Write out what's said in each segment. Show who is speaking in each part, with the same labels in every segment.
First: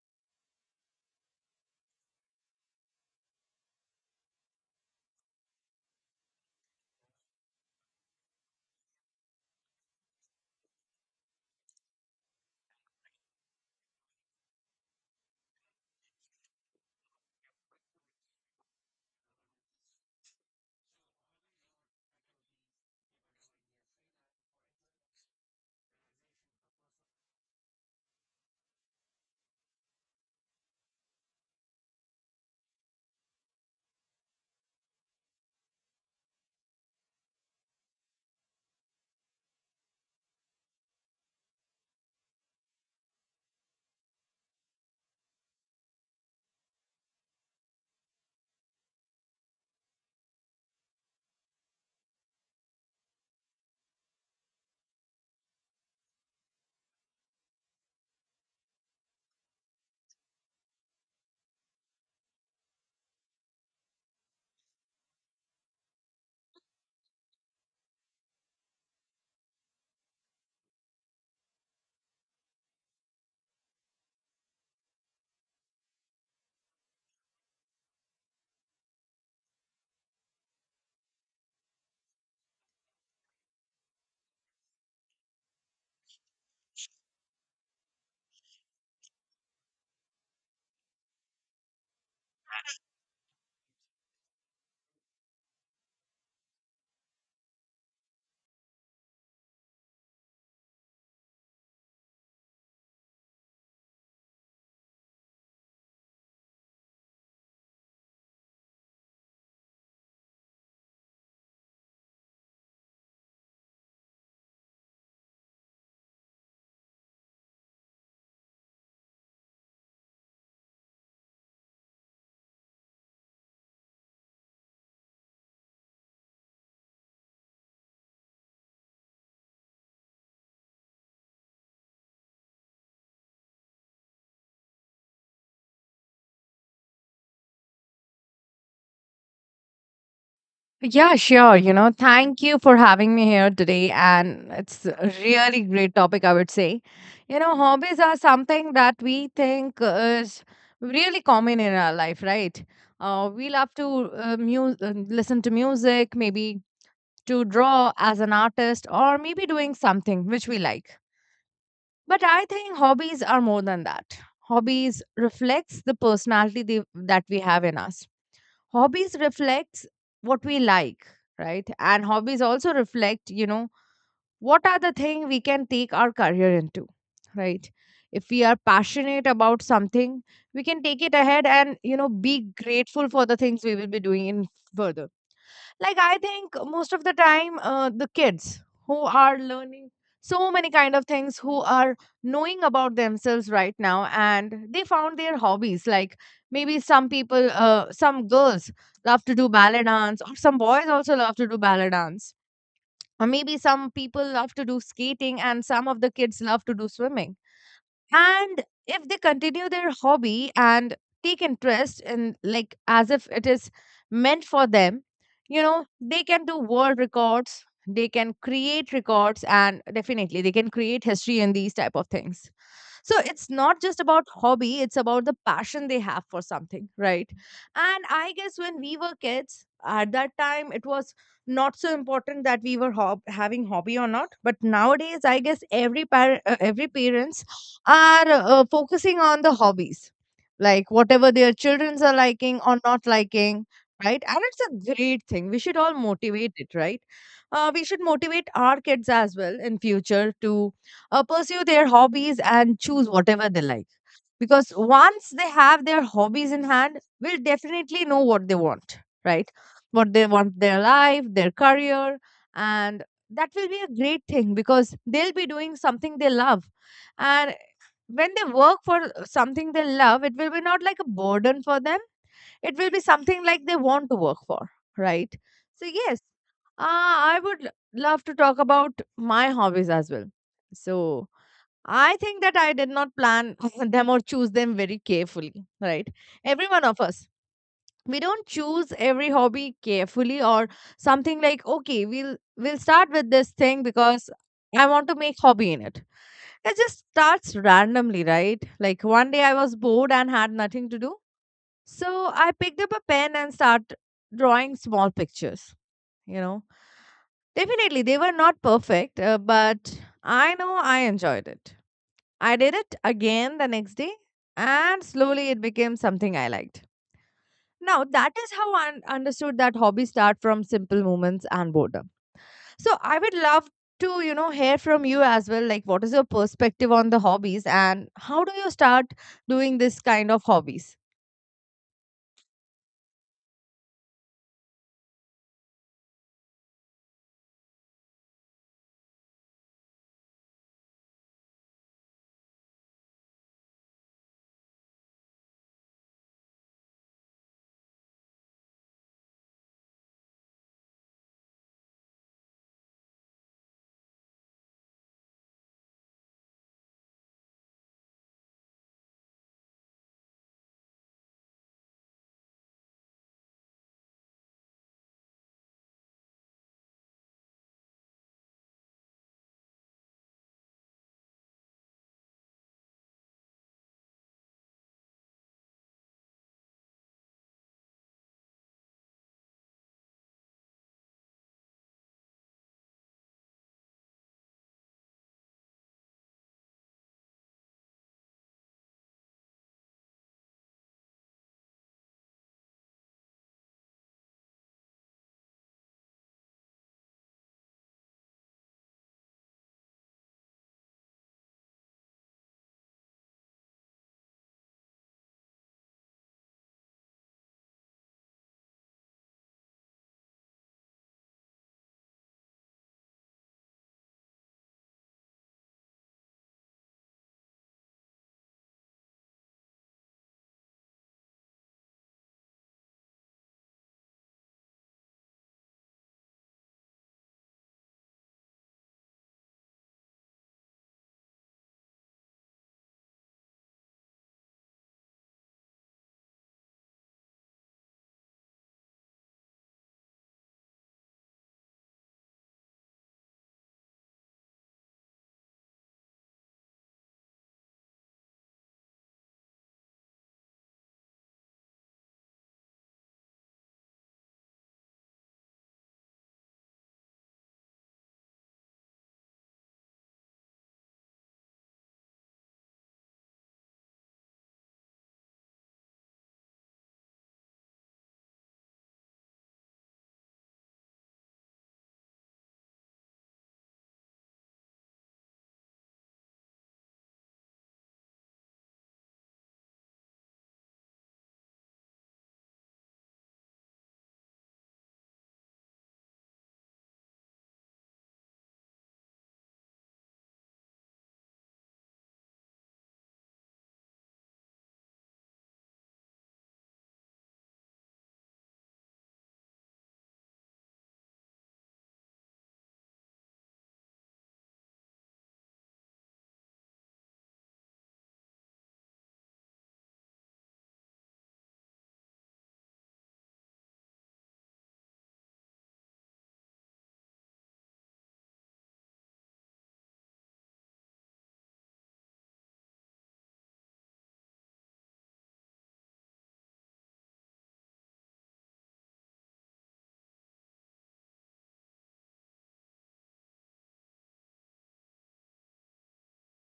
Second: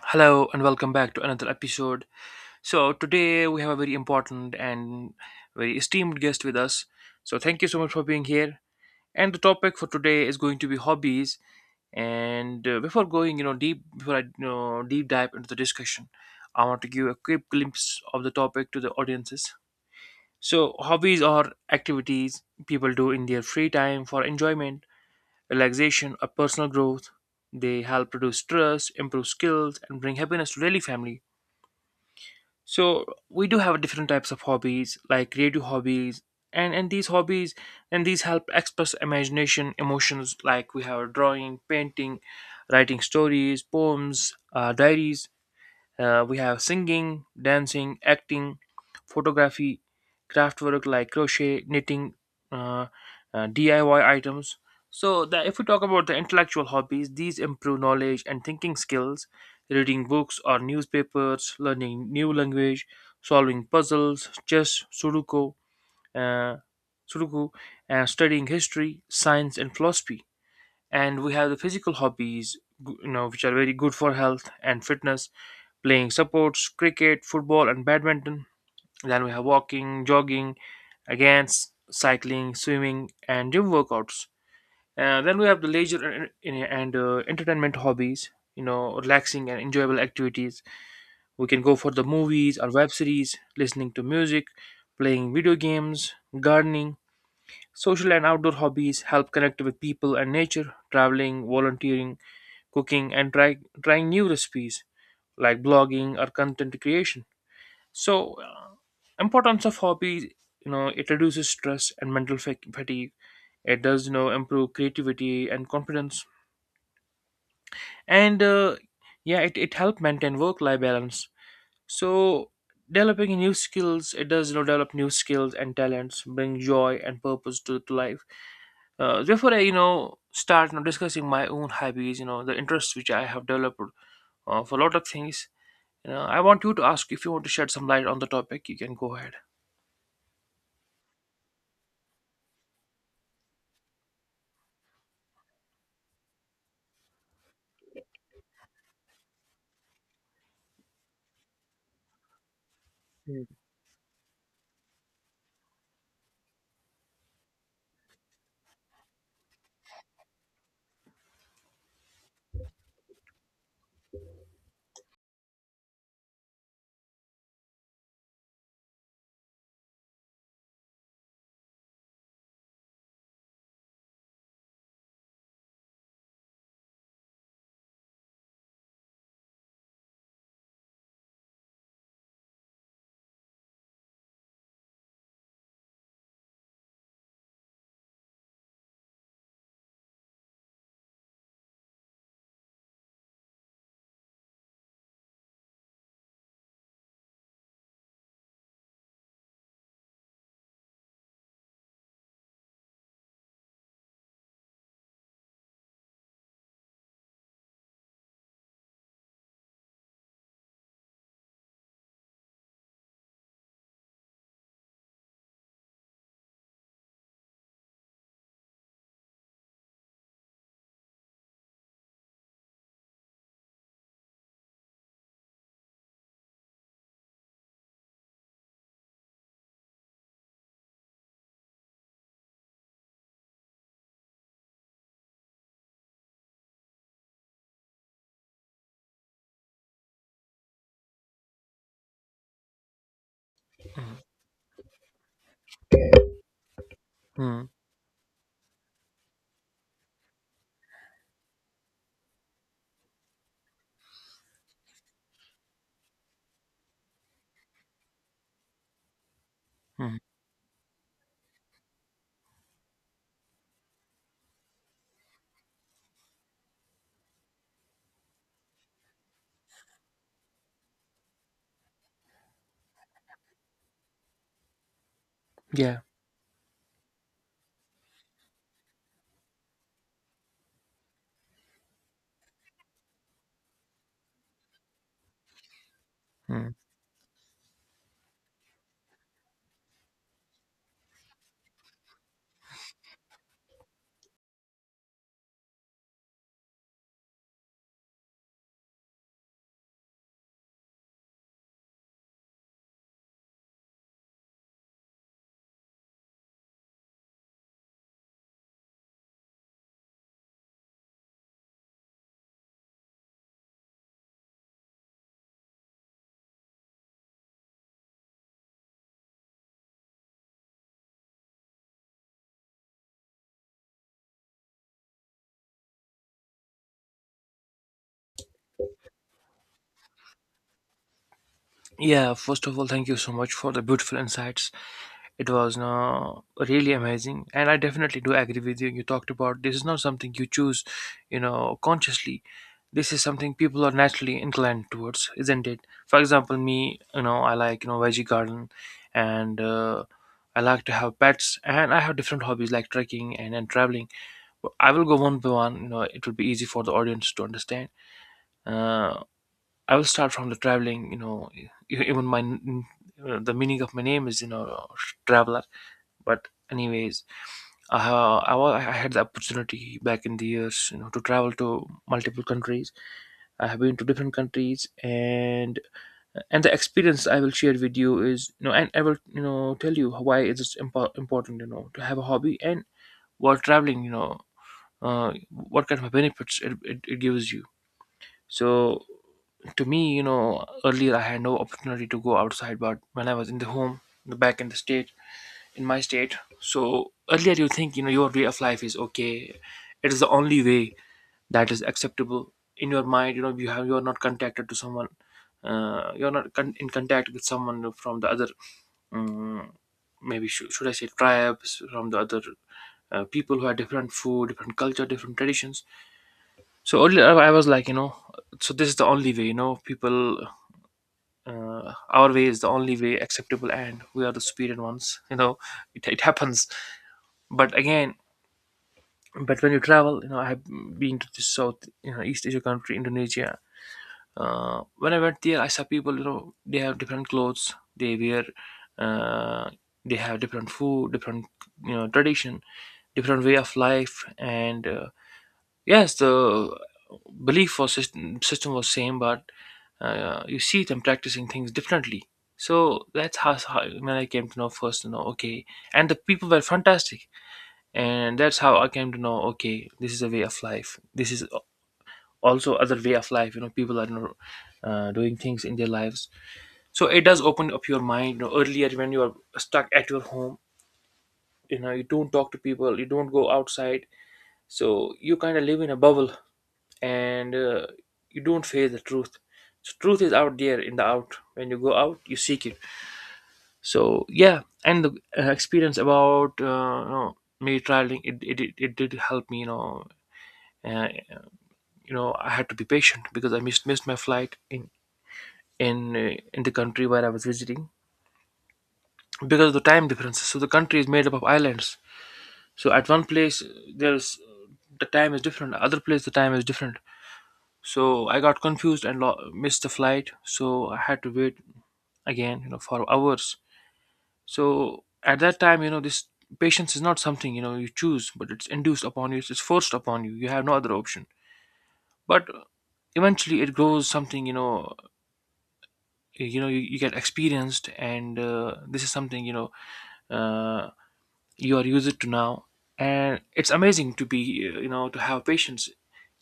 Speaker 1: Hello and welcome back to another episode. So, today we have a very important and very esteemed guest with us. So, thank you so much for being here. And the topic for today is going to be hobbies. And before going, you know, deep before I deep dive into the discussion, I want to give a quick glimpse of the topic to the audiences. So, hobbies are activities people do in their free time for enjoyment, relaxation, or personal growth. They help reduce stress, improve skills, and bring happiness to daily family, so we do have different types of hobbies, like creative hobbies, and these hobbies, and these help express imagination emotions. Like we have drawing, painting, writing stories, poems, diaries, we have singing, dancing, acting, photography, craftwork like crochet, knitting, uh, DIY items. So, the, if we talk about the intellectual hobbies, these improve knowledge and thinking skills. Reading books or newspapers, learning new language, solving puzzles, chess, sudoku, uh, sudoku, and studying history, science, and philosophy. And we have the physical hobbies, you know, which are very good for health and fitness. Playing supports, cricket, football, and badminton. Then we have walking, jogging, against cycling, swimming, and gym workouts. Then we have the leisure and entertainment hobbies, you know, relaxing and enjoyable activities. We can go for the movies or web series, listening to music, playing video games, gardening. Social and outdoor hobbies help connect with people and nature: traveling, volunteering, cooking and trying new recipes, like blogging or content creation. So, importance of hobbies, you know, it reduces stress and mental fatigue. It does, you know, improve creativity and confidence. And yeah, it helps maintain work life balance. So, developing new skills, it does, you know, develop new skills and talents, bring joy and purpose to life. Before I start, you know, discussing my own hobbies, you know, the interests which I have developed for a lot of things. You know, I want you to ask if you want to shed some light on the topic. You can go ahead.
Speaker 2: Yeah, sure. You know, thank you for having me here today. And it's a really great topic, I would say. You know, hobbies are something that we think is really common in our life, right? Uh,
Speaker 1: Mm.
Speaker 2: we love to uh, mu- uh, listen to music, maybe to draw as an artist, or maybe doing something which we like. But I think hobbies are more than that. Hobbies reflects the personality that we have in us. Hobbies reflects what we like, right? And hobbies also reflect, you know, what are the thing we can take our career into, right? If we are passionate about something, we can take it ahead and, you know, be grateful for the things we will be doing in further. Like, I think most of the time, the kids who are learning so many kind of things, who are knowing about themselves right now and they found their hobbies, like maybe some people, some girls love to do ballet dance, or some boys also love to do ballet dance, or maybe some people love to do skating, and some of the kids love to do swimming. And if they continue their hobby and take interest in, like as if it is meant for them, you know, they can do world records, they can create records, and definitely they can create history in these type of things. So it's not just about hobby, it's about the passion they have for something, right? And I guess when we were kids, at that time it was not so important that we were having hobby or not, but nowadays I guess every every parents are focusing on the hobbies, like whatever their childrens are liking or not liking,
Speaker 1: Mm,
Speaker 2: right? And it's a great thing, we should all motivate it, right?
Speaker 1: mm,
Speaker 2: We should motivate our kids as well in future to pursue their hobbies and choose whatever they like. Because once they have their hobbies in hand, we'll definitely know what they want, right? What
Speaker 1: mm.
Speaker 2: they want their life, their career, and that will be a great thing because they'll be doing something they love. And when they work for something they love, it will be not like a burden for them, it will be something like they want to work for, right? So,
Speaker 1: Yeah.
Speaker 2: yes, I would love to talk about my hobbies as well. So, I think that I did not plan them or choose them very carefully, right? Every
Speaker 1: Mm.
Speaker 2: one of us. We don't choose every hobby carefully or something like, okay, we'll start with this thing because I want to make hobby in it. It just starts randomly, right? Like one day I was bored and had nothing to do. So I picked up a pen and start drawing small pictures, you know. Definitely they were not perfect, but I know I enjoyed it. I did it again the next day, and slowly it became something I liked. Now, that is how I understood that hobbies start from simple moments and boredom. So, I would love to, you know, hear from you as well. Like, what is your perspective on the hobbies, and how do you start doing this kind of hobbies?
Speaker 1: Yeah, first of all, thank you so much for the beautiful insights. It was no, really amazing, and I definitely do agree with you. You talked about this is not something you choose, you know, consciously. This is something people are naturally inclined towards, isn't it? For example, me, you know, I like, you know, veggie garden, and I like to have pets, and I have different hobbies like trekking and traveling. I will go one by one. You know, it will be easy for the audience to understand. Uh, I will start from the traveling. You know, even the meaning of my name is, you know, traveler. But anyways, I ha- I, wa- I had the opportunity back in the years, you know, to travel to multiple countries. I have been to different countries, and the experience I will share with you is, you know, and I will, you know, tell you why it is important, you know, to have a hobby. And while traveling, you know, what kind of benefits it gives you. So to me, you know, earlier I had no opportunity to go outside, but when I was in the home, in the back in the state, in my state, so earlier you think, you know, your way of life is okay, it is the only way that is acceptable in your mind. You know, you have, you are not contacted to someone, you're not in contact with someone from the other, um, maybe should I say tribes from the other, people who have different food, different culture, different traditions. So earlier I was like, you know, so this is the only way, you know, people, our way is the only way acceptable, and we are the superior ones. You know, it happens. But again, but when you travel, you know, I have been to the South, you know, East Asia country, Indonesia. When I went there, I saw people, you know, they have different clothes, they wear, uh, they have different food, different, you know, tradition, different way of life, and yes, the belief or system was same, but you see them practicing things differently. So that's how when I came to know first, you know, okay, and the people were fantastic, and that's how I came to know, okay, this is a way of life. This is also other way of life. You know, people are, you know, doing things in their lives, so it does open up your mind. You know, earlier when you are stuck at your home, you know, you don't talk to people, you don't go outside, so you kind of live in a bubble, and you don't face the truth. So truth is out there in the out. When you go out, you seek it. So yeah, and the experience about you know, me traveling, it did help me. Uh, you know, I had to be patient because I missed my flight in in the country where I was visiting because of the time differences. So the country is made up of islands. So at one place, there's, the time is different. Other place, the time is different, so I got confused and missed the flight, so I had to wait again, you know, for hours. So at that time, you know, this patience is not something, you know, you choose, but it's induced upon you, it's forced upon you, you have no other option. But eventually it grows something, you know, you know, you get experienced, and this is something, you know, uh, you are used to now, and it's amazing to be, you know, to have patience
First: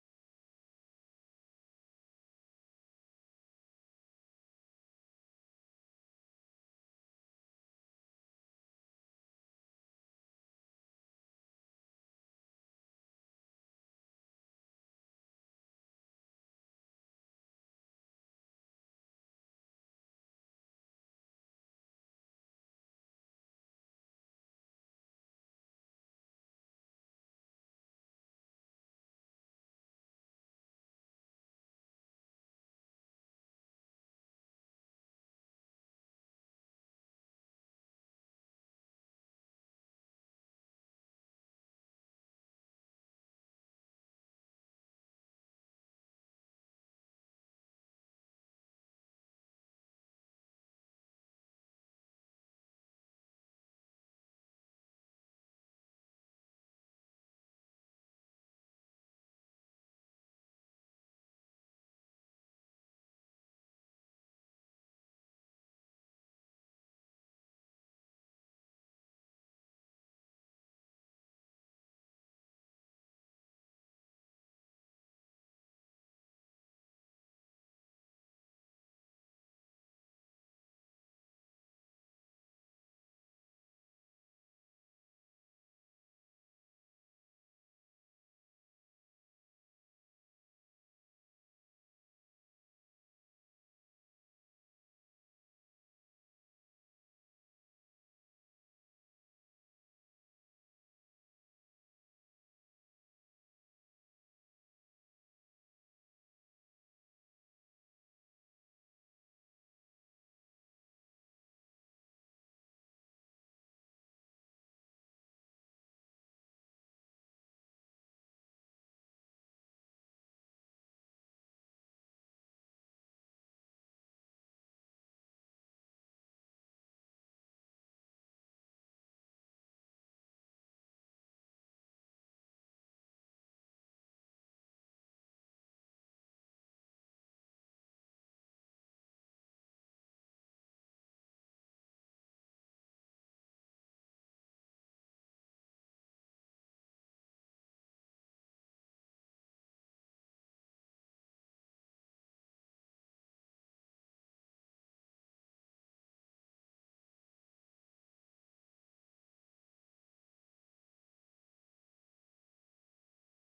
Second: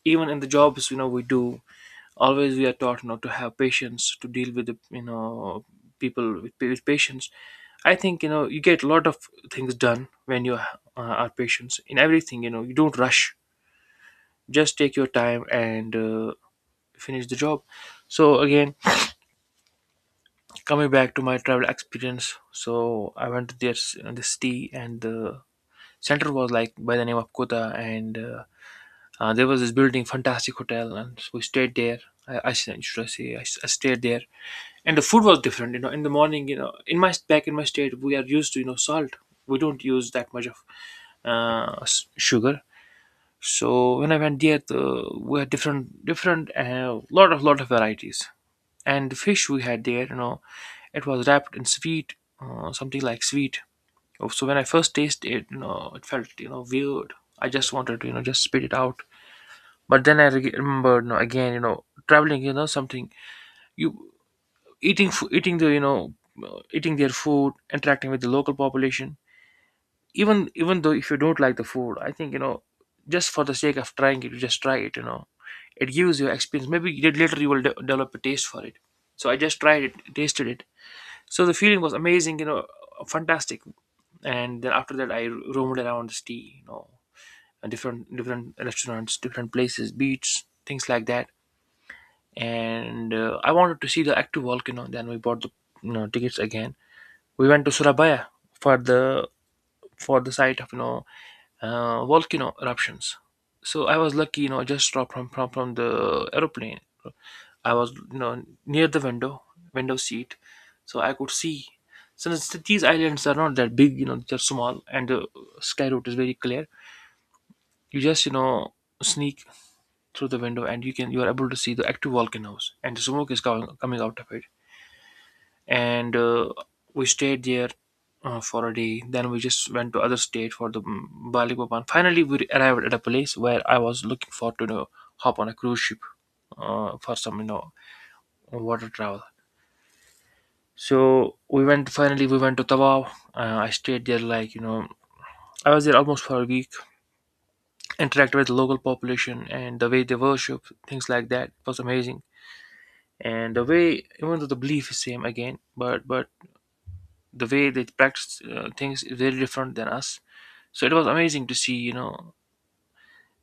Speaker 1: even in the jobs, you know, we do. Always we are taught, you know, to have patience, to deal with the, you know, people with patience. I think, you know, you get a lot of things done when you are patient in everything. You know, you don't rush, just take your time, and finish the job. So again, coming back to my travel experience, so I went to this city, and the center was like by the name of Kota, and there was this building, fantastic hotel, and so we stayed there. I should I say, I stayed there. And the food was different, you know, in the morning, you know, in my back in my state we are used to, you know, salt, we don't use that much of sugar. So when I went there, the, we had different, lot of, varieties. And the fish we had there, you know, it was wrapped in sweet, something like sweet. Oh, so when I first tasted it, you know, it felt, you know, weird. I just wanted to, you know, just spit it out. But then I remembered, you know, again, you know, traveling, you know, something, you, eating the, you know, eating their food, interacting with the local population. Even even though if you don't like the food, I think, you know, just for the sake of trying it, you just try it, you know. It gives you experience, maybe later you will develop a taste for it. So I just tried it, tasted it. So the feeling was amazing, you know, fantastic. And then after that I roamed around the city, you know, and different different restaurants, different places, beach, things like that. And I wanted to see the active volcano, then we bought the, you know, tickets again. We went to Surabaya for the, for the site of, you know, volcano eruptions. So I was lucky, you know, just dropped from from the aeroplane. I was, you know, near the window, window seat, so I could see. Since these islands are not that big, you know, they're small, and the sky route is very clear. You just sneak through the window, and you are able to see the active volcanoes, and the smoke is coming out of it, and we stayed there for a day. Then we just went to other state for the Balikpapan. Finally we arrived at a place where I was looking forward to, hop on a cruise ship, for some water travel. So we went finally we went to Tawau. I stayed there, like, I was there almost for a week. Interacted with the local population, and the way they worship, things like that. It was amazing. And the way, even though the belief is same again, but the way they practice things is very different than us. So it was amazing to see, you know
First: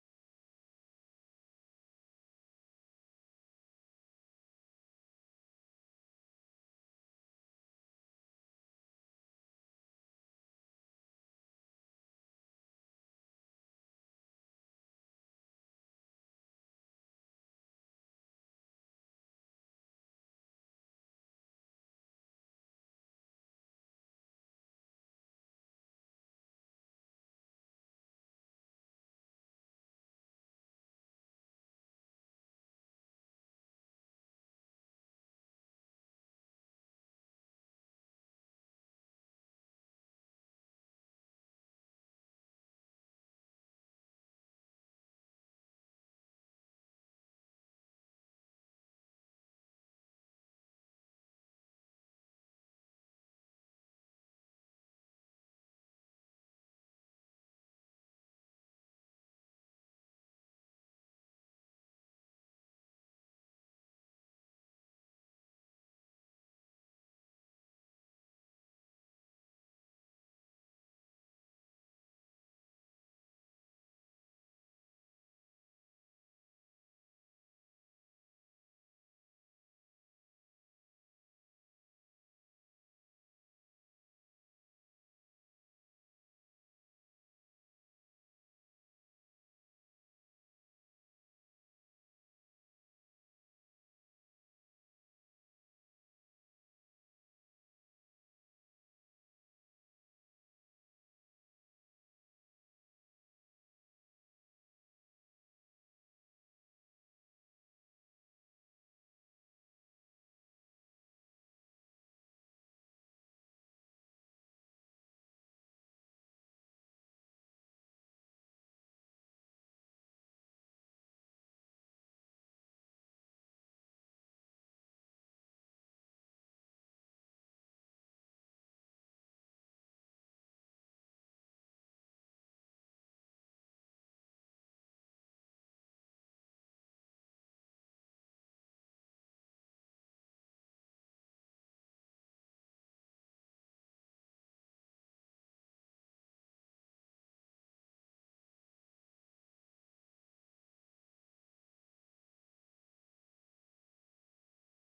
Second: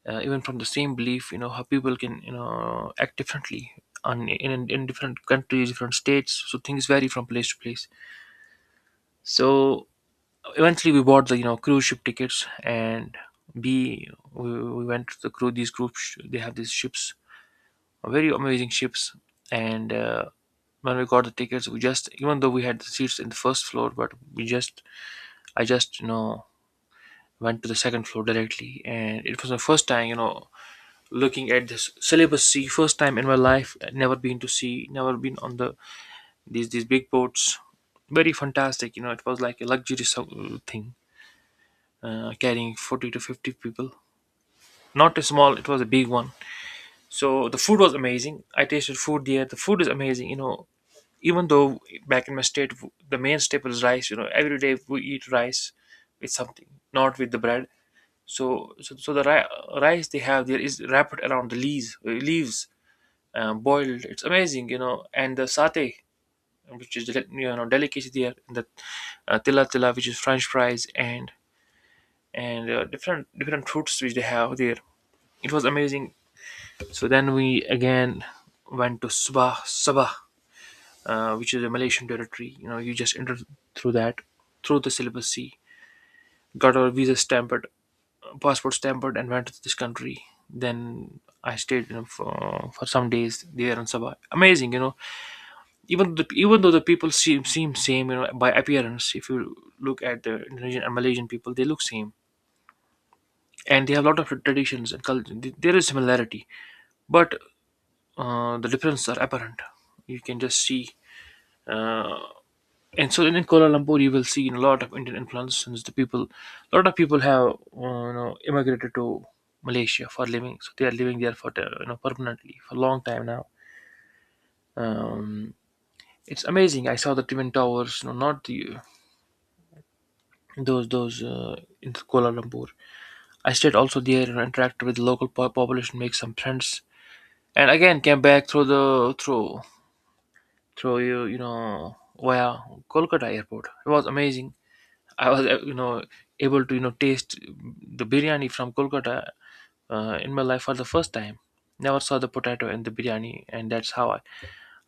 Speaker 1: uh, even from the same belief, how people can, act differently on in different countries, different states. So things vary from place to place. So eventually we bought the, cruise ship tickets, and we went to the cruise. These groups, they have these ships, very amazing ships. And when we got the tickets, we just, even though we had the seats in the first floor, but we just I just, went to the second floor directly. And it was my first time, looking at this syllabus c, first time in my life, never been to c, never been on the these big boats. Very fantastic, you know, it was like a luxury so- thing, carrying 40 to 50 people. Not a small, it was a big one. So the food was amazing. I tasted food there. The food is amazing. You know, even though back in my state, w- the main staple is rice. You know, every day we eat rice with something, not with the bread. So the ri- rice they have there is wrapped around the leaves, leaves, boiled. It's amazing. You know, and the satay, which is deli- delicacy there, and the, tila tila, which is French fries, and and different fruits which they have there. It was amazing. So then we again went to Sabah, which is a Malaysian territory. You know, you just entered through that, through the syllabus C, got our visa stamped, passport stamped, and went to this country. Then I stayed, you know, for some days there in Sabah. Amazing, you know. Even though the people seem same, you know, by appearance. If you look at the Indonesian and Malaysian people, they look same, and they have a lot of traditions and culture. There is similarity, but the differences are apparent. You can just see. Uh, and so in Kuala Lumpur, you will see a lot of Indian influence, since the people, a lot of people have, immigrated to Malaysia for living, so they are living there for permanently for a long time now. Um, it's amazing. I saw the twin towers, you know, not the those in Kuala Lumpur. I stayed also there and interacted with the local po- population, make some friends, and again came back through the, through through you you know via Kolkata airport. It was amazing. I was, you know, able to, you know, taste the biryani from Kolkata in my life for the first time. Never saw the potato in the biryani, and that's how I,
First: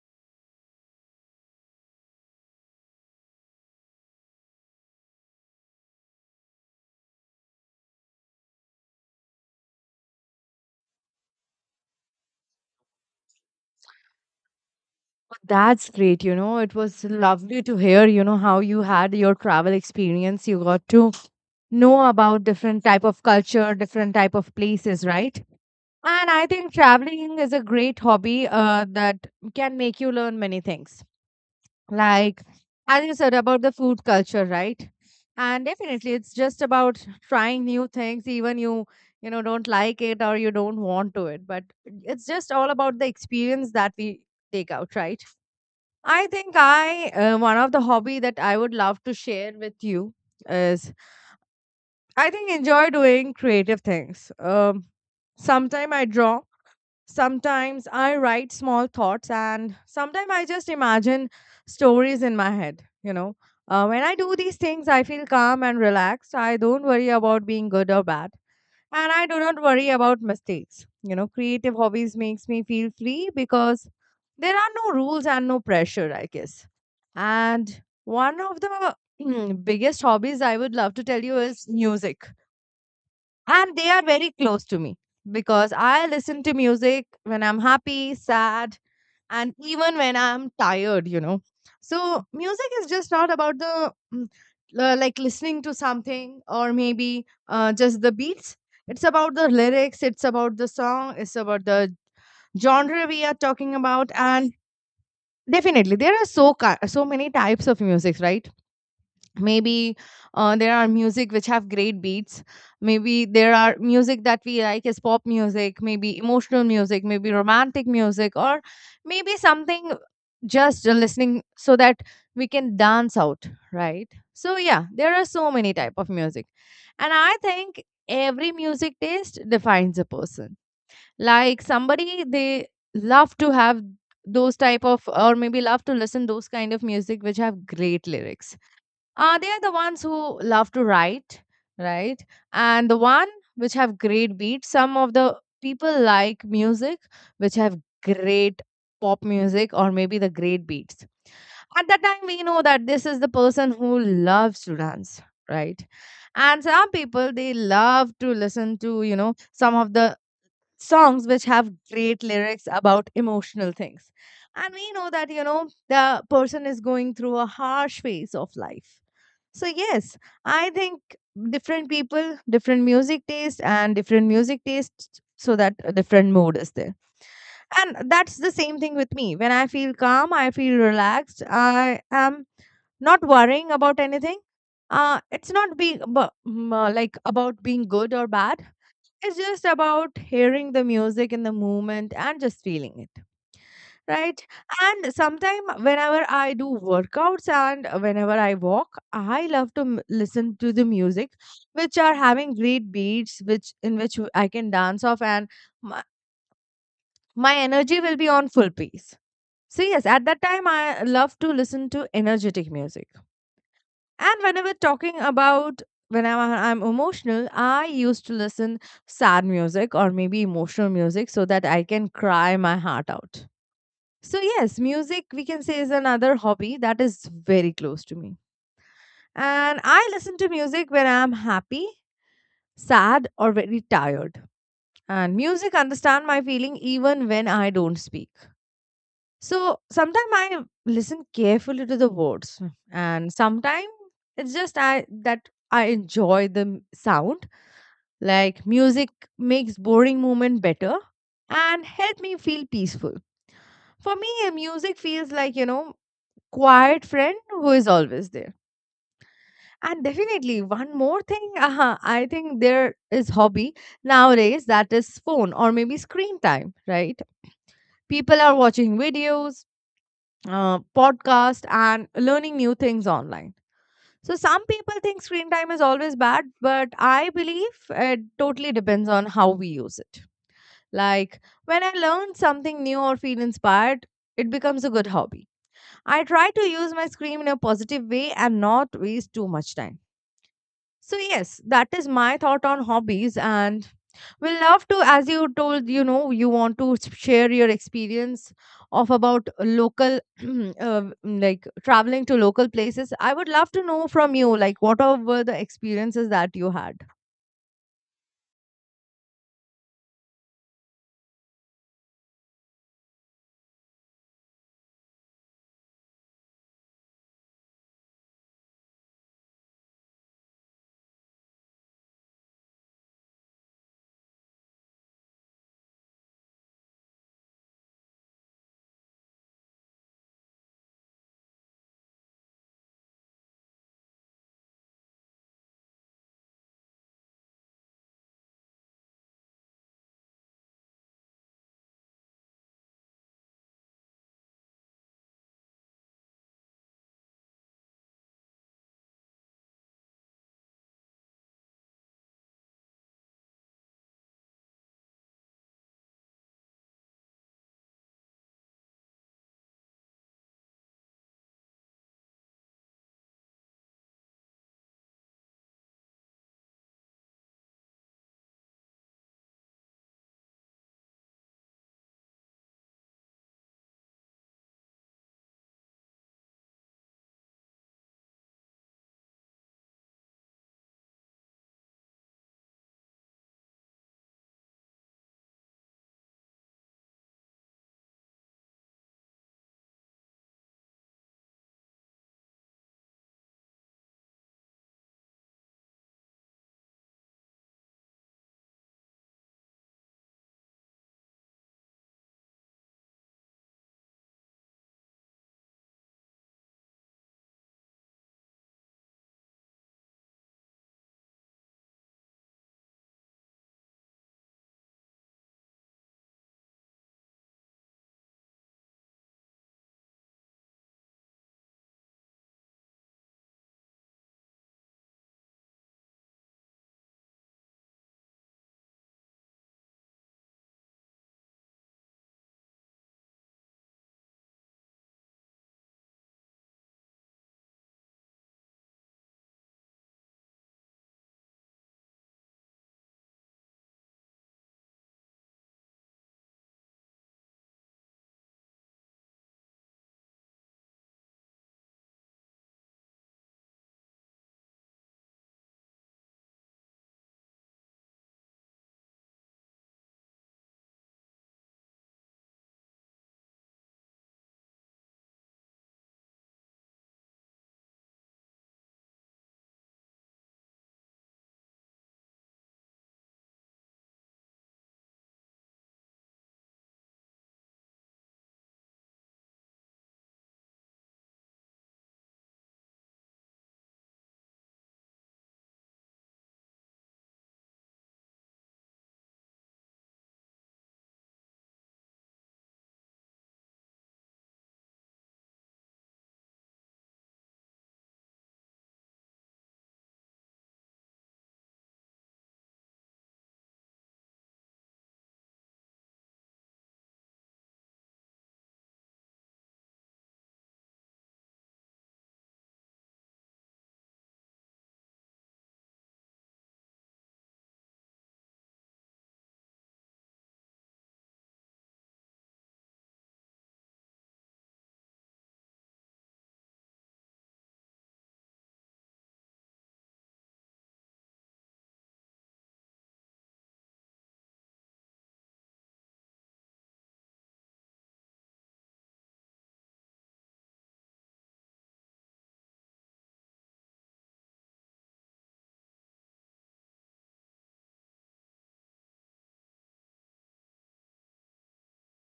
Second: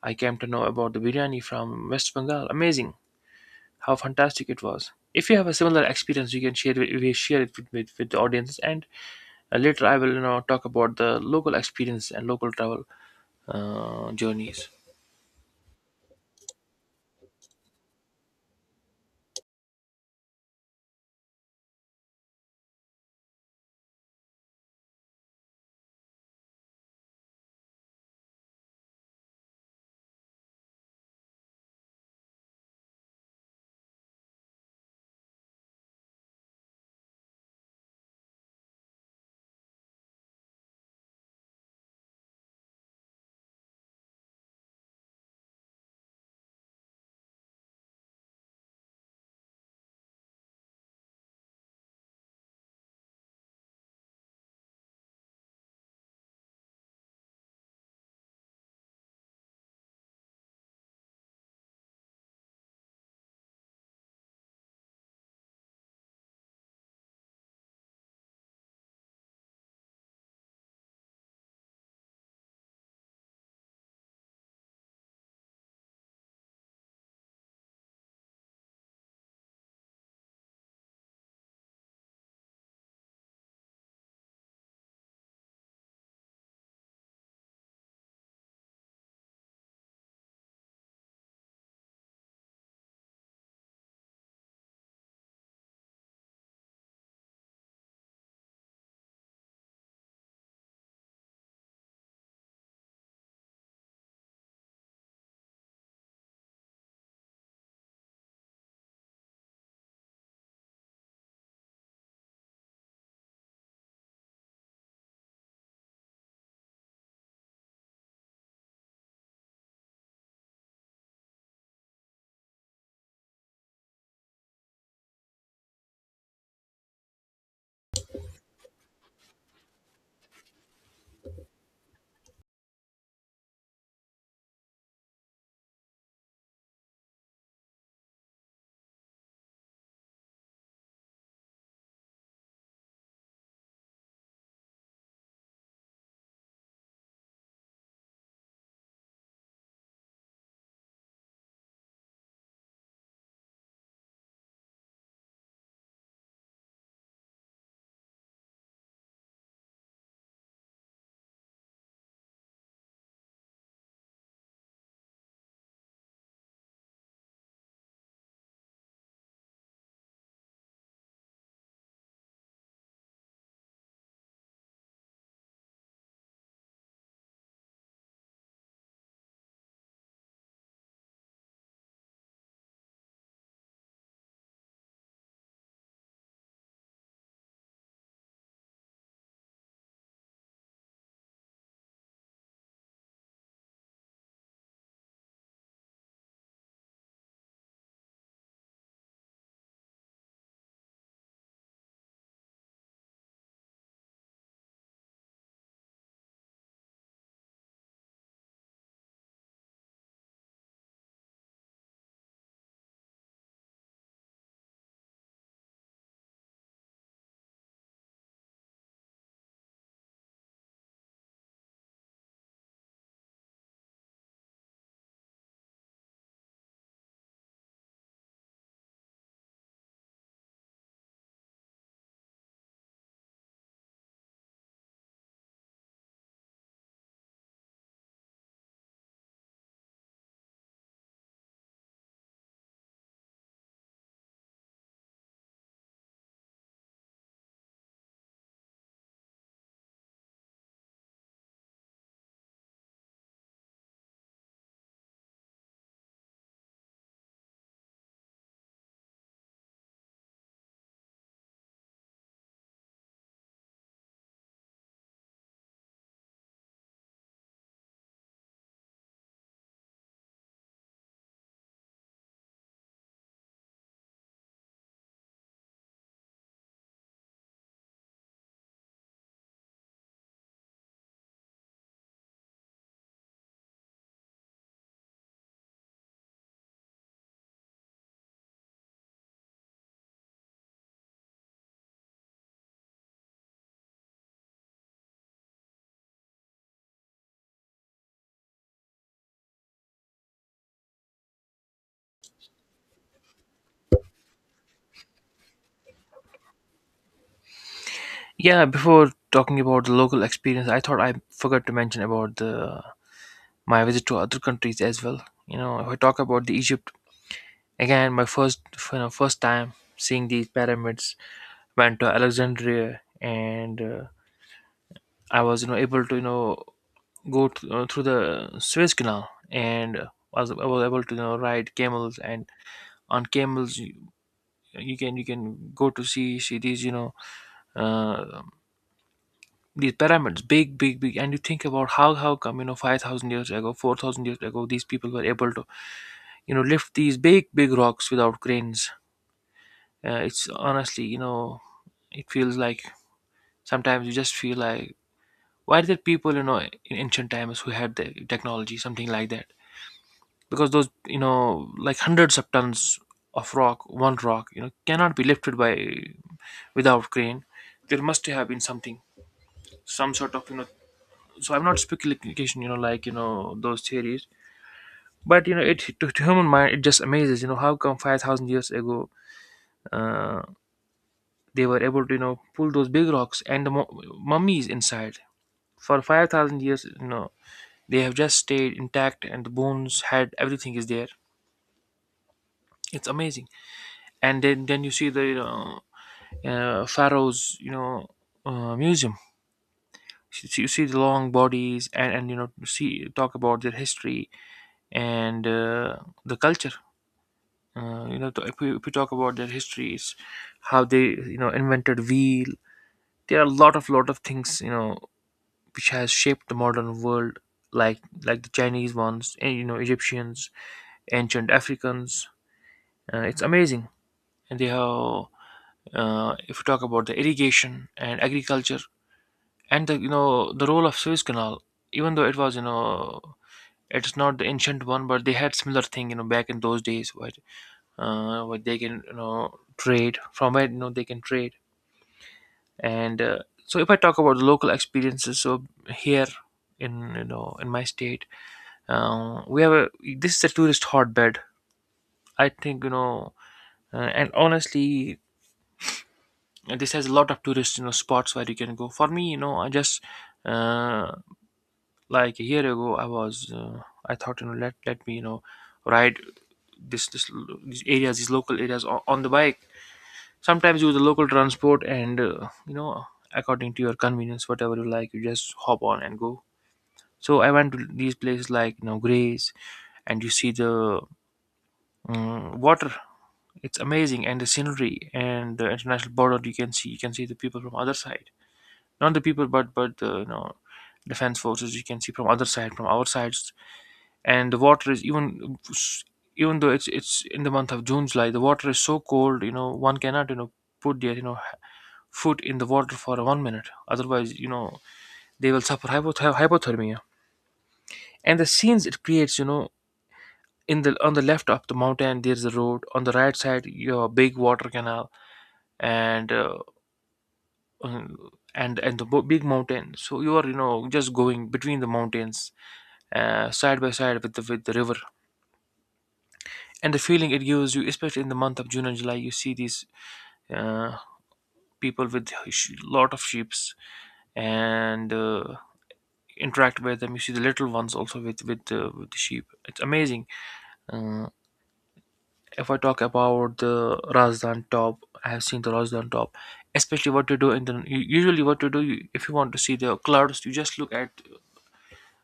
Speaker 1: I came to know about the biryani from West Bengal. Amazing how fantastic it was. If you have a similar experience, you can share wi- we share it with the audience. And later I will, talk about the local experience and local travel journeys.
Speaker 2: That's great. You know, it was lovely to hear, you know, how you had your travel experience. You got to know about different type of culture, different type of places, right? And I think traveling is a great hobby that can make you learn many things. Like, as you said about the food culture, right? And definitely, it's just about trying new things, even you you know don't like it or you don't want to it. But it's just all about the experience that we take out, right? I think I one of the hobby that I would love to share with you is I think enjoy doing creative things. Sometime I draw. Sometimes I write small thoughts, and sometimes I just imagine stories in my head. You know, when I do these things, I feel calm and relaxed. I don't worry about being good or bad, and I do not worry about mistakes. You know, creative hobbies makes me feel free because there are no rules and no pressure, I guess. And one of the biggest hobbies I would love to tell you is music, and they are very close to me because I listen to music when I'm happy, sad, and even when I'm tired, you know. So, music is just not about the like listening to something, or maybe just the beats. It's about the lyrics, it's about the song, it's about the genre we are talking about. And definitely, there are so, so many types of music, right? Maybe there are music which have great beats, maybe there are music that we like is pop music, maybe emotional music, maybe romantic music, or maybe something just listening so that we can dance out, right? So yeah, there are so many type of music, and I think every music taste defines a person. Like somebody, they love to have those type of, or maybe love to listen those kind of music which have great lyrics. They are the ones who love to write, right? And the one which have great beats, some of the people like music which have great pop music or maybe the great beats, at that time we know that this is the person who loves to dance, right? And some people, they love to listen to, you know, some of the songs which have great lyrics about emotional things, and we know that, you know, the person is going through a harsh phase of life. So, yes, I think different people, different music taste, and different music tastes so that a different mood is there. And that's the same thing with me. When I feel calm, I feel relaxed, I am not worrying about anything. It's not being like about being good or bad. It's just about hearing the music in the moment and just feeling it. Right. And sometime whenever I do workouts and whenever I walk, I love to listen to the music, which are having great beats, which I can dance off, and my, my energy will be on full pace. So yes, at that time I love to listen to energetic music. And whenever talking about, whenever I'm emotional, I used to listen sad music or maybe emotional music so that I can cry my heart out. So yes, music we can say is another hobby that is very close to me. And I listen to music when I'm happy, sad or very tired. And music understand my feeling even when I don't speak. So sometimes I listen carefully to the words, and sometimes it's just I enjoy the sound. Like music makes boring moment better and help me feel peaceful. For me, music feels like, you know, quiet friend who is always there. And definitely one more thing, I think there is hobby nowadays that is phone or maybe screen time, right? People are watching videos, podcast and learning new things online. So some people think screen time is always bad, but I believe it totally depends on how we use it. Like, when I learn something new or feel inspired, it becomes a good hobby. I try to use my screen in a positive way and not waste too much time. So yes, that is my thought on hobbies, and we love to, as you told, you know, you want to share your experience of about local like traveling to local places. I would love to know from you like what were the experiences that you had.
Speaker 1: Yeah, before talking about the local experience, I thought I forgot to mention about the my visit to other countries as well. You know, if I talk about the Egypt, again, my first, first time seeing these pyramids, went to Alexandria, and I was, able to, you know, go through the Suez Canal, and was I was able to, you know, ride camels. And on camels, you can, go to see these, you know, uh, these pyramids, big big big, and you think about how come, you know, 5,000 years ago, 4,000 years ago, these people were able to, you know, lift these big big rocks without cranes. It's honestly, you know, it feels like, sometimes you just feel like, why did people, you know, in ancient times, who had the technology, something like that, because those, you know, like hundreds of tons of rock, one rock, you know, cannot be lifted, by, without crane. There must have been something, some sort of, you know. So I'm not speculation, you know, like, you know, those theories. But, you know, it to human mind it just amazes, you know, how come 5,000 years ago, uh, they were able to, you know, pull those big rocks, and the mu- mummies inside, for 5,000 years, you know, they have just stayed intact, and the bones had, everything is there. It's amazing. And then you see the, you know, pharaohs, you know, museum. So you see the long bodies, and, you know, see, talk about their history, and the culture. You know, to- if we talk about their histories, how they, you know, invented wheel. There are a lot of things, you know, which has shaped the modern world, like, the Chinese ones, and, you know, Egyptians, ancient Africans. It's amazing. And they have, if you talk about the irrigation and agriculture, and the, you know, the role of Suez Canal. Even though it was, you know, it's not the ancient one, but they had similar thing, you know, back in those days, where they can, you know, trade from, where, you know, they can trade. And so if I talk about the local experiences, so here, in, you know, in my state, we have a, this is a tourist hotbed. I think, you know, and honestly, this has a lot of tourist, you know, spots where you can go. For me, you know, I just, uh, like a year ago, I was, I thought, you know, let me, you know, ride these areas, these local areas on the bike. Sometimes use the local transport, and you know, according to your convenience, whatever you like, you just hop on and go. So I went to these places, like, you know, Grays, and you see the, water. It's amazing, and the scenery, and the international border you can see. You can see the people from other side, not the people, but the, you know, defense forces. You can see from other side, from our sides, and the water is even though it's in the month of June, July, the water is so cold. You know, one cannot, you know, put their, you know, foot in the water for 1 minute. Otherwise, you know, they will suffer hypoth- hypothermia. And the scenes it creates, you know, in the on the left of the mountain, there's a road. On the right side, your big water canal, and uh, and the bo- big mountain, so you are, you know, just going between the mountains, side by side with the river, and the feeling it gives you, especially in the month of June and July. You see these, uh, people with sh- lot of sheeps, and interact with them. You see the little ones also with the sheep. It's amazing. uh, if I talk about the Razdan Top, I have seen the Razdan Top. Especially what you do in the u- usually what you do, if you want to see the clouds, you just look at,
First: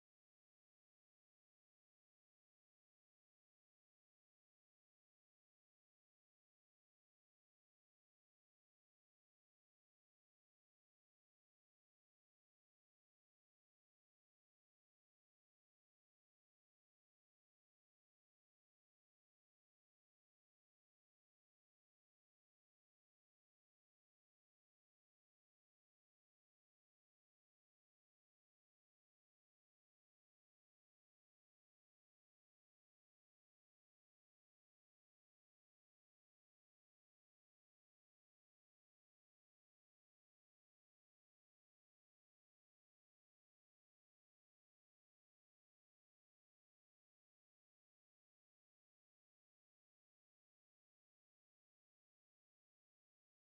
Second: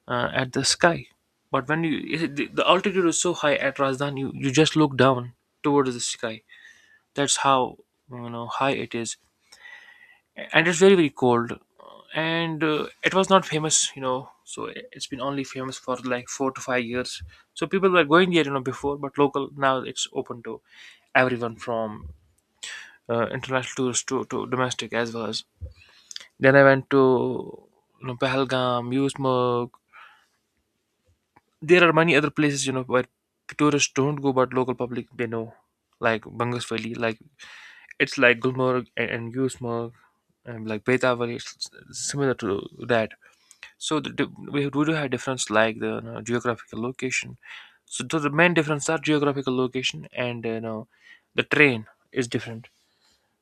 Speaker 1: at the sky. But when you it- the altitude is so high at Rajdhani, you just look down towards the sky. That's how, you know, high it is, and it's very very cold. And it was not famous, you know, so it- it's been only famous for like 4 to 5 years. So people were going there, you know, before, but local, now it's open to everyone, from international tourists to, domestic as well as. Then I went to, you know, Pahalgam, Yusmuk. There are many other places, you know, where tourists don't go, but local public they know, like Bangas Valley, like, it's like Gulmarg and, Yusmarg, and like Betavali. It's similar to that. So we do have difference, like the, you know, geographical location. So the main difference are geographical location, and you know, the terrain is different.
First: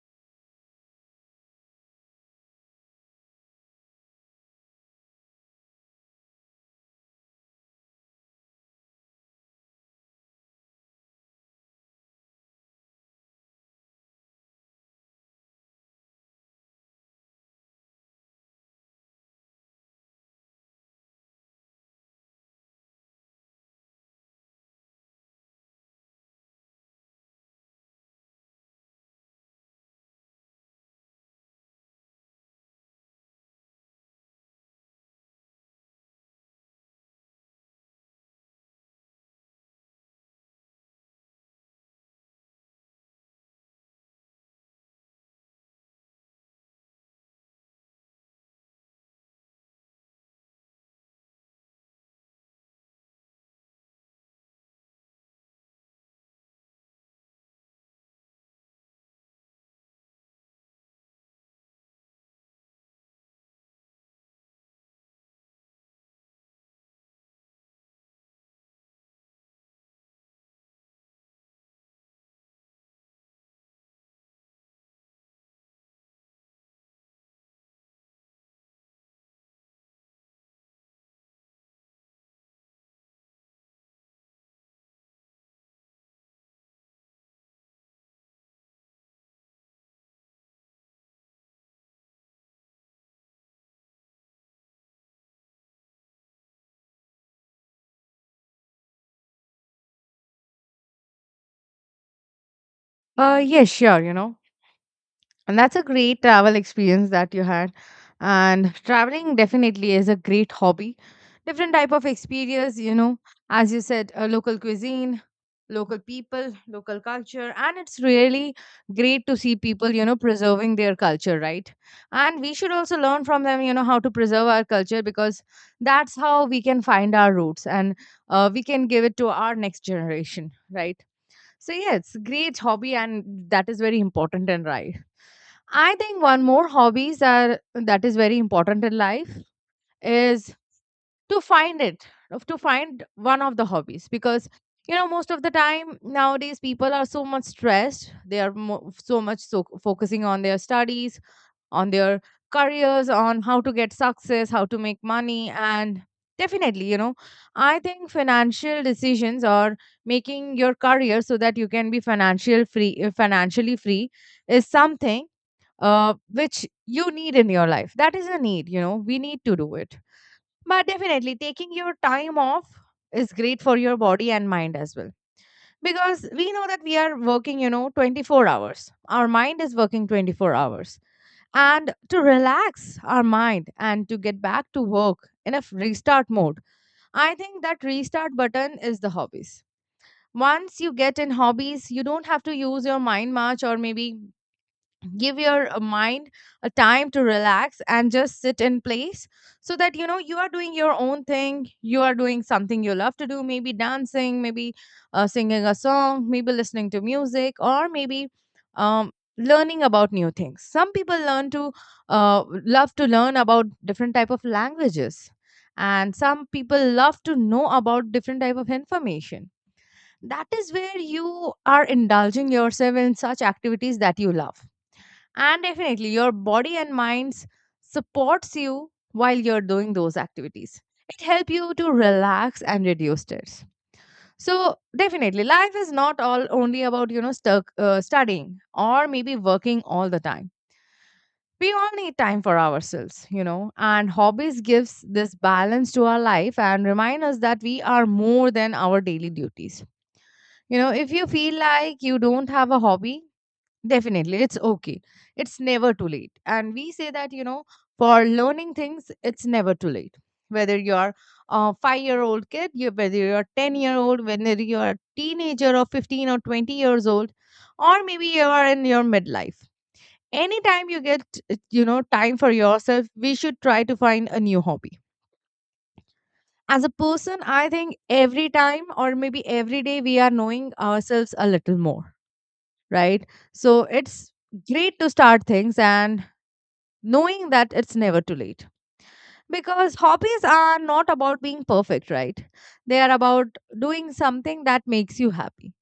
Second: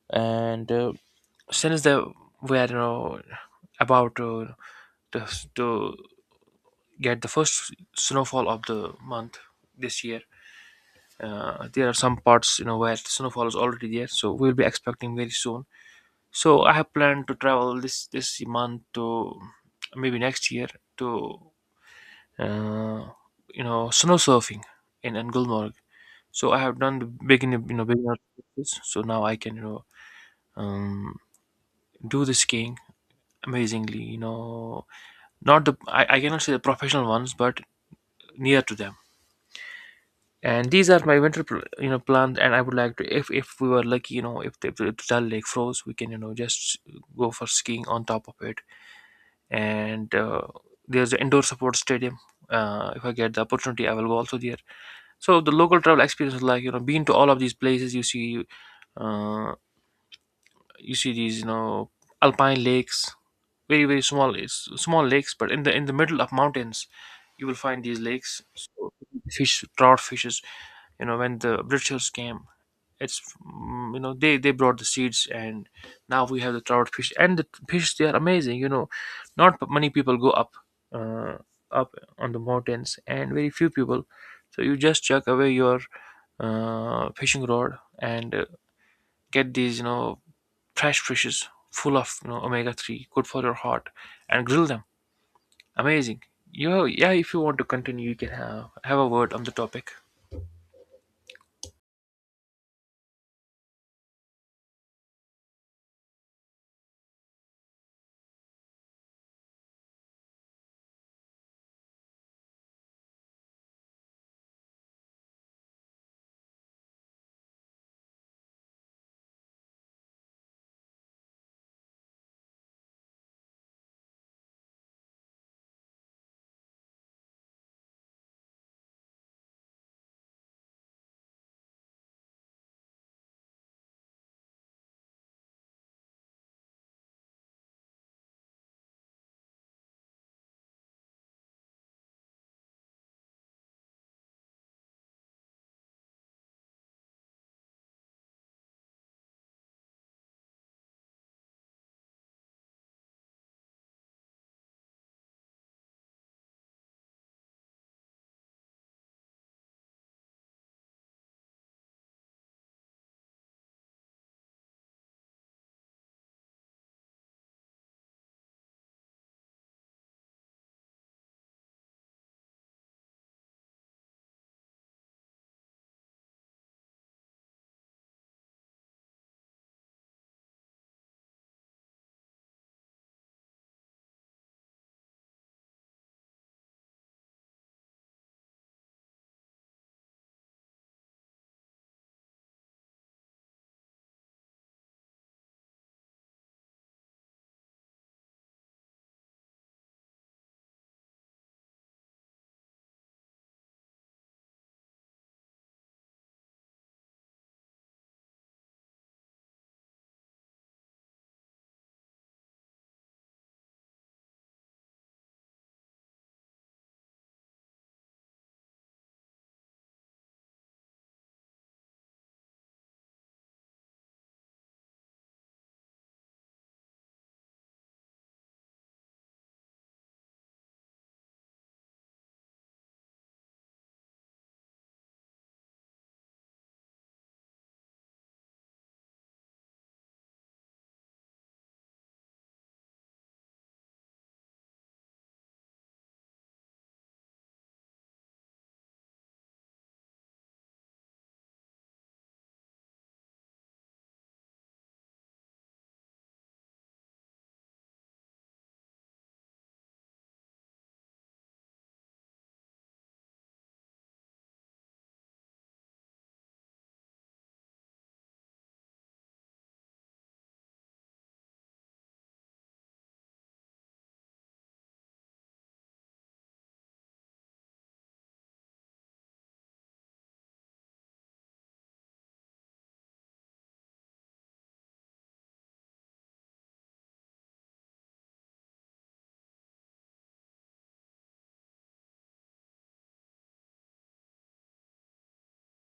Speaker 1: And since they were, you know, about to, to to get the first snowfall of the month this year. There are some parts, you know, where snowfall is already there, so we'll be expecting very soon. So I have planned to travel this month, to maybe next year, to uh, you know, snow surfing in, Gulmarg. So I have done the beginner, beginner courses, so now I can, you know, um, do the skiing amazingly. You know, not the, I cannot say the professional ones, but near to them. And these are my winter pl- plans, and I would like to, if we were lucky, you know, if the Dal Lake froze, we can, you know, just go for skiing on top of it. And there's an indoor support stadium. If I get the opportunity, I will go also there. So the local travel experience is like, you know, being to all of these places. You see, uh, you see these, you know, alpine lakes, very very small. It's small lakes, but in the middle of mountains you will find these lakes. So fish, trout fishes, you know, when the Britishers came, it's, you know, they brought the seeds, and now we have the trout fish, and the fish, they are amazing. You know, not many people go up, uh, up on the mountains, and very few people. So you just chuck away your, fishing rod, and get these, you know, fresh fishes full of, you know, omega-3, good for your heart, and grill them. Amazing. You Yeah, if you want to continue, you can have a word on the topic.
Speaker 2: Yeah, sure, you know. And that's a great travel experience that you had. And traveling definitely is a great hobby. Different type of experience, you know, as you said, local cuisine, local people, local culture, and it's really great to see people, you know, preserving their culture, right? And we should also learn from them, you know, how to preserve our culture because that's how we can find our roots and we can give it to our next generation, right? So yeah, it's a great hobby and that is very important in life. I think one more hobbies are that is very important in life is to find it to find one of the hobbies, because, you know, most of the time nowadays people are so much stressed, they are so much so focusing on their studies, on their careers, on how to get success, how to make money. And definitely, you know, I think financial decisions or making your career so that you can be financial free, financially free is something which you need in your life. That is a need, you know, we need to do it. But definitely, taking your time off is great for your body and mind as well, because we know that we are working, you know, 24 hours, our mind is working 24 hours, and to relax our mind and to get back to work in a restart mode. I think that restart button is the hobbies. Once you get in hobbies, you don't have to use your mind much, or maybe give your mind a time to relax and just sit in place, so that, you know, you are doing your own thing, you are doing something you love to do, maybe dancing, maybe singing a song, maybe listening to music, or maybe um, learning about new things. Some people learn to love to learn about different type of languages, and some people love to know about different type of information. That is where you are indulging yourself in such activities that you love, and definitely your body and minds supports you while you're doing those activities. It helps you to relax and reduce stress. So definitely life is not all only about, you know, stuck studying or maybe working all the time. We all need time for ourselves, you know, and hobbies gives this balance to our life and remind us that we are more than our daily duties. You know, if you feel like you don't have a hobby, definitely, it's okay. It's never too late. And we say that, you know, for learning things, it's never too late. Whether you're a 5-year old kid, you, whether you're a 10-year year old, whether you're a teenager of 15 or 20 years old, or maybe you are in your midlife. Anytime you get, you know, time for yourself, we should try to find a new hobby. As a person, I think every time or maybe every day we are knowing ourselves a little more, right? So it's great to start things and knowing that it's never too late. Because hobbies are not about being perfect, right? They are about doing something that makes you happy.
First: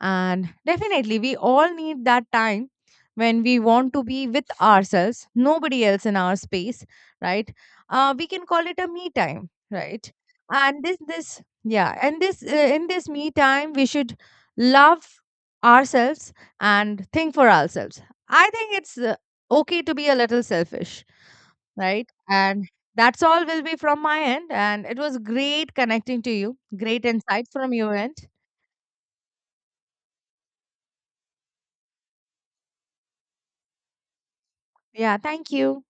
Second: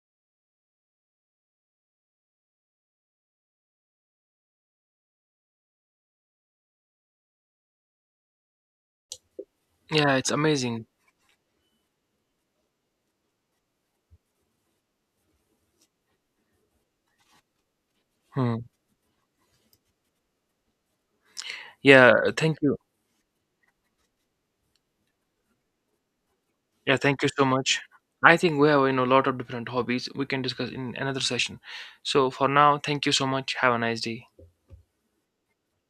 Speaker 2: And definitely, we all need that time when we want to be with ourselves, nobody else in our space, right? We can call it a me time, right?
Speaker 1: Yeah, it's
Speaker 2: And
Speaker 1: amazing.
Speaker 2: this, in this me time, we should love ourselves and think for ourselves. I
Speaker 1: Hmm.
Speaker 2: think it's okay to be a little selfish, right?
Speaker 1: Yeah, thank
Speaker 2: And
Speaker 1: you.
Speaker 2: that's all will be from my end. And it was great connecting to you,
Speaker 1: Yeah,
Speaker 2: great
Speaker 1: thank you so
Speaker 2: insights from
Speaker 1: much.
Speaker 2: your end.
Speaker 1: I think we have, you know, a lot of different hobbies we can discuss in another session. So for now, thank you so much. Have a nice day.
Speaker 2: Yeah, thank you.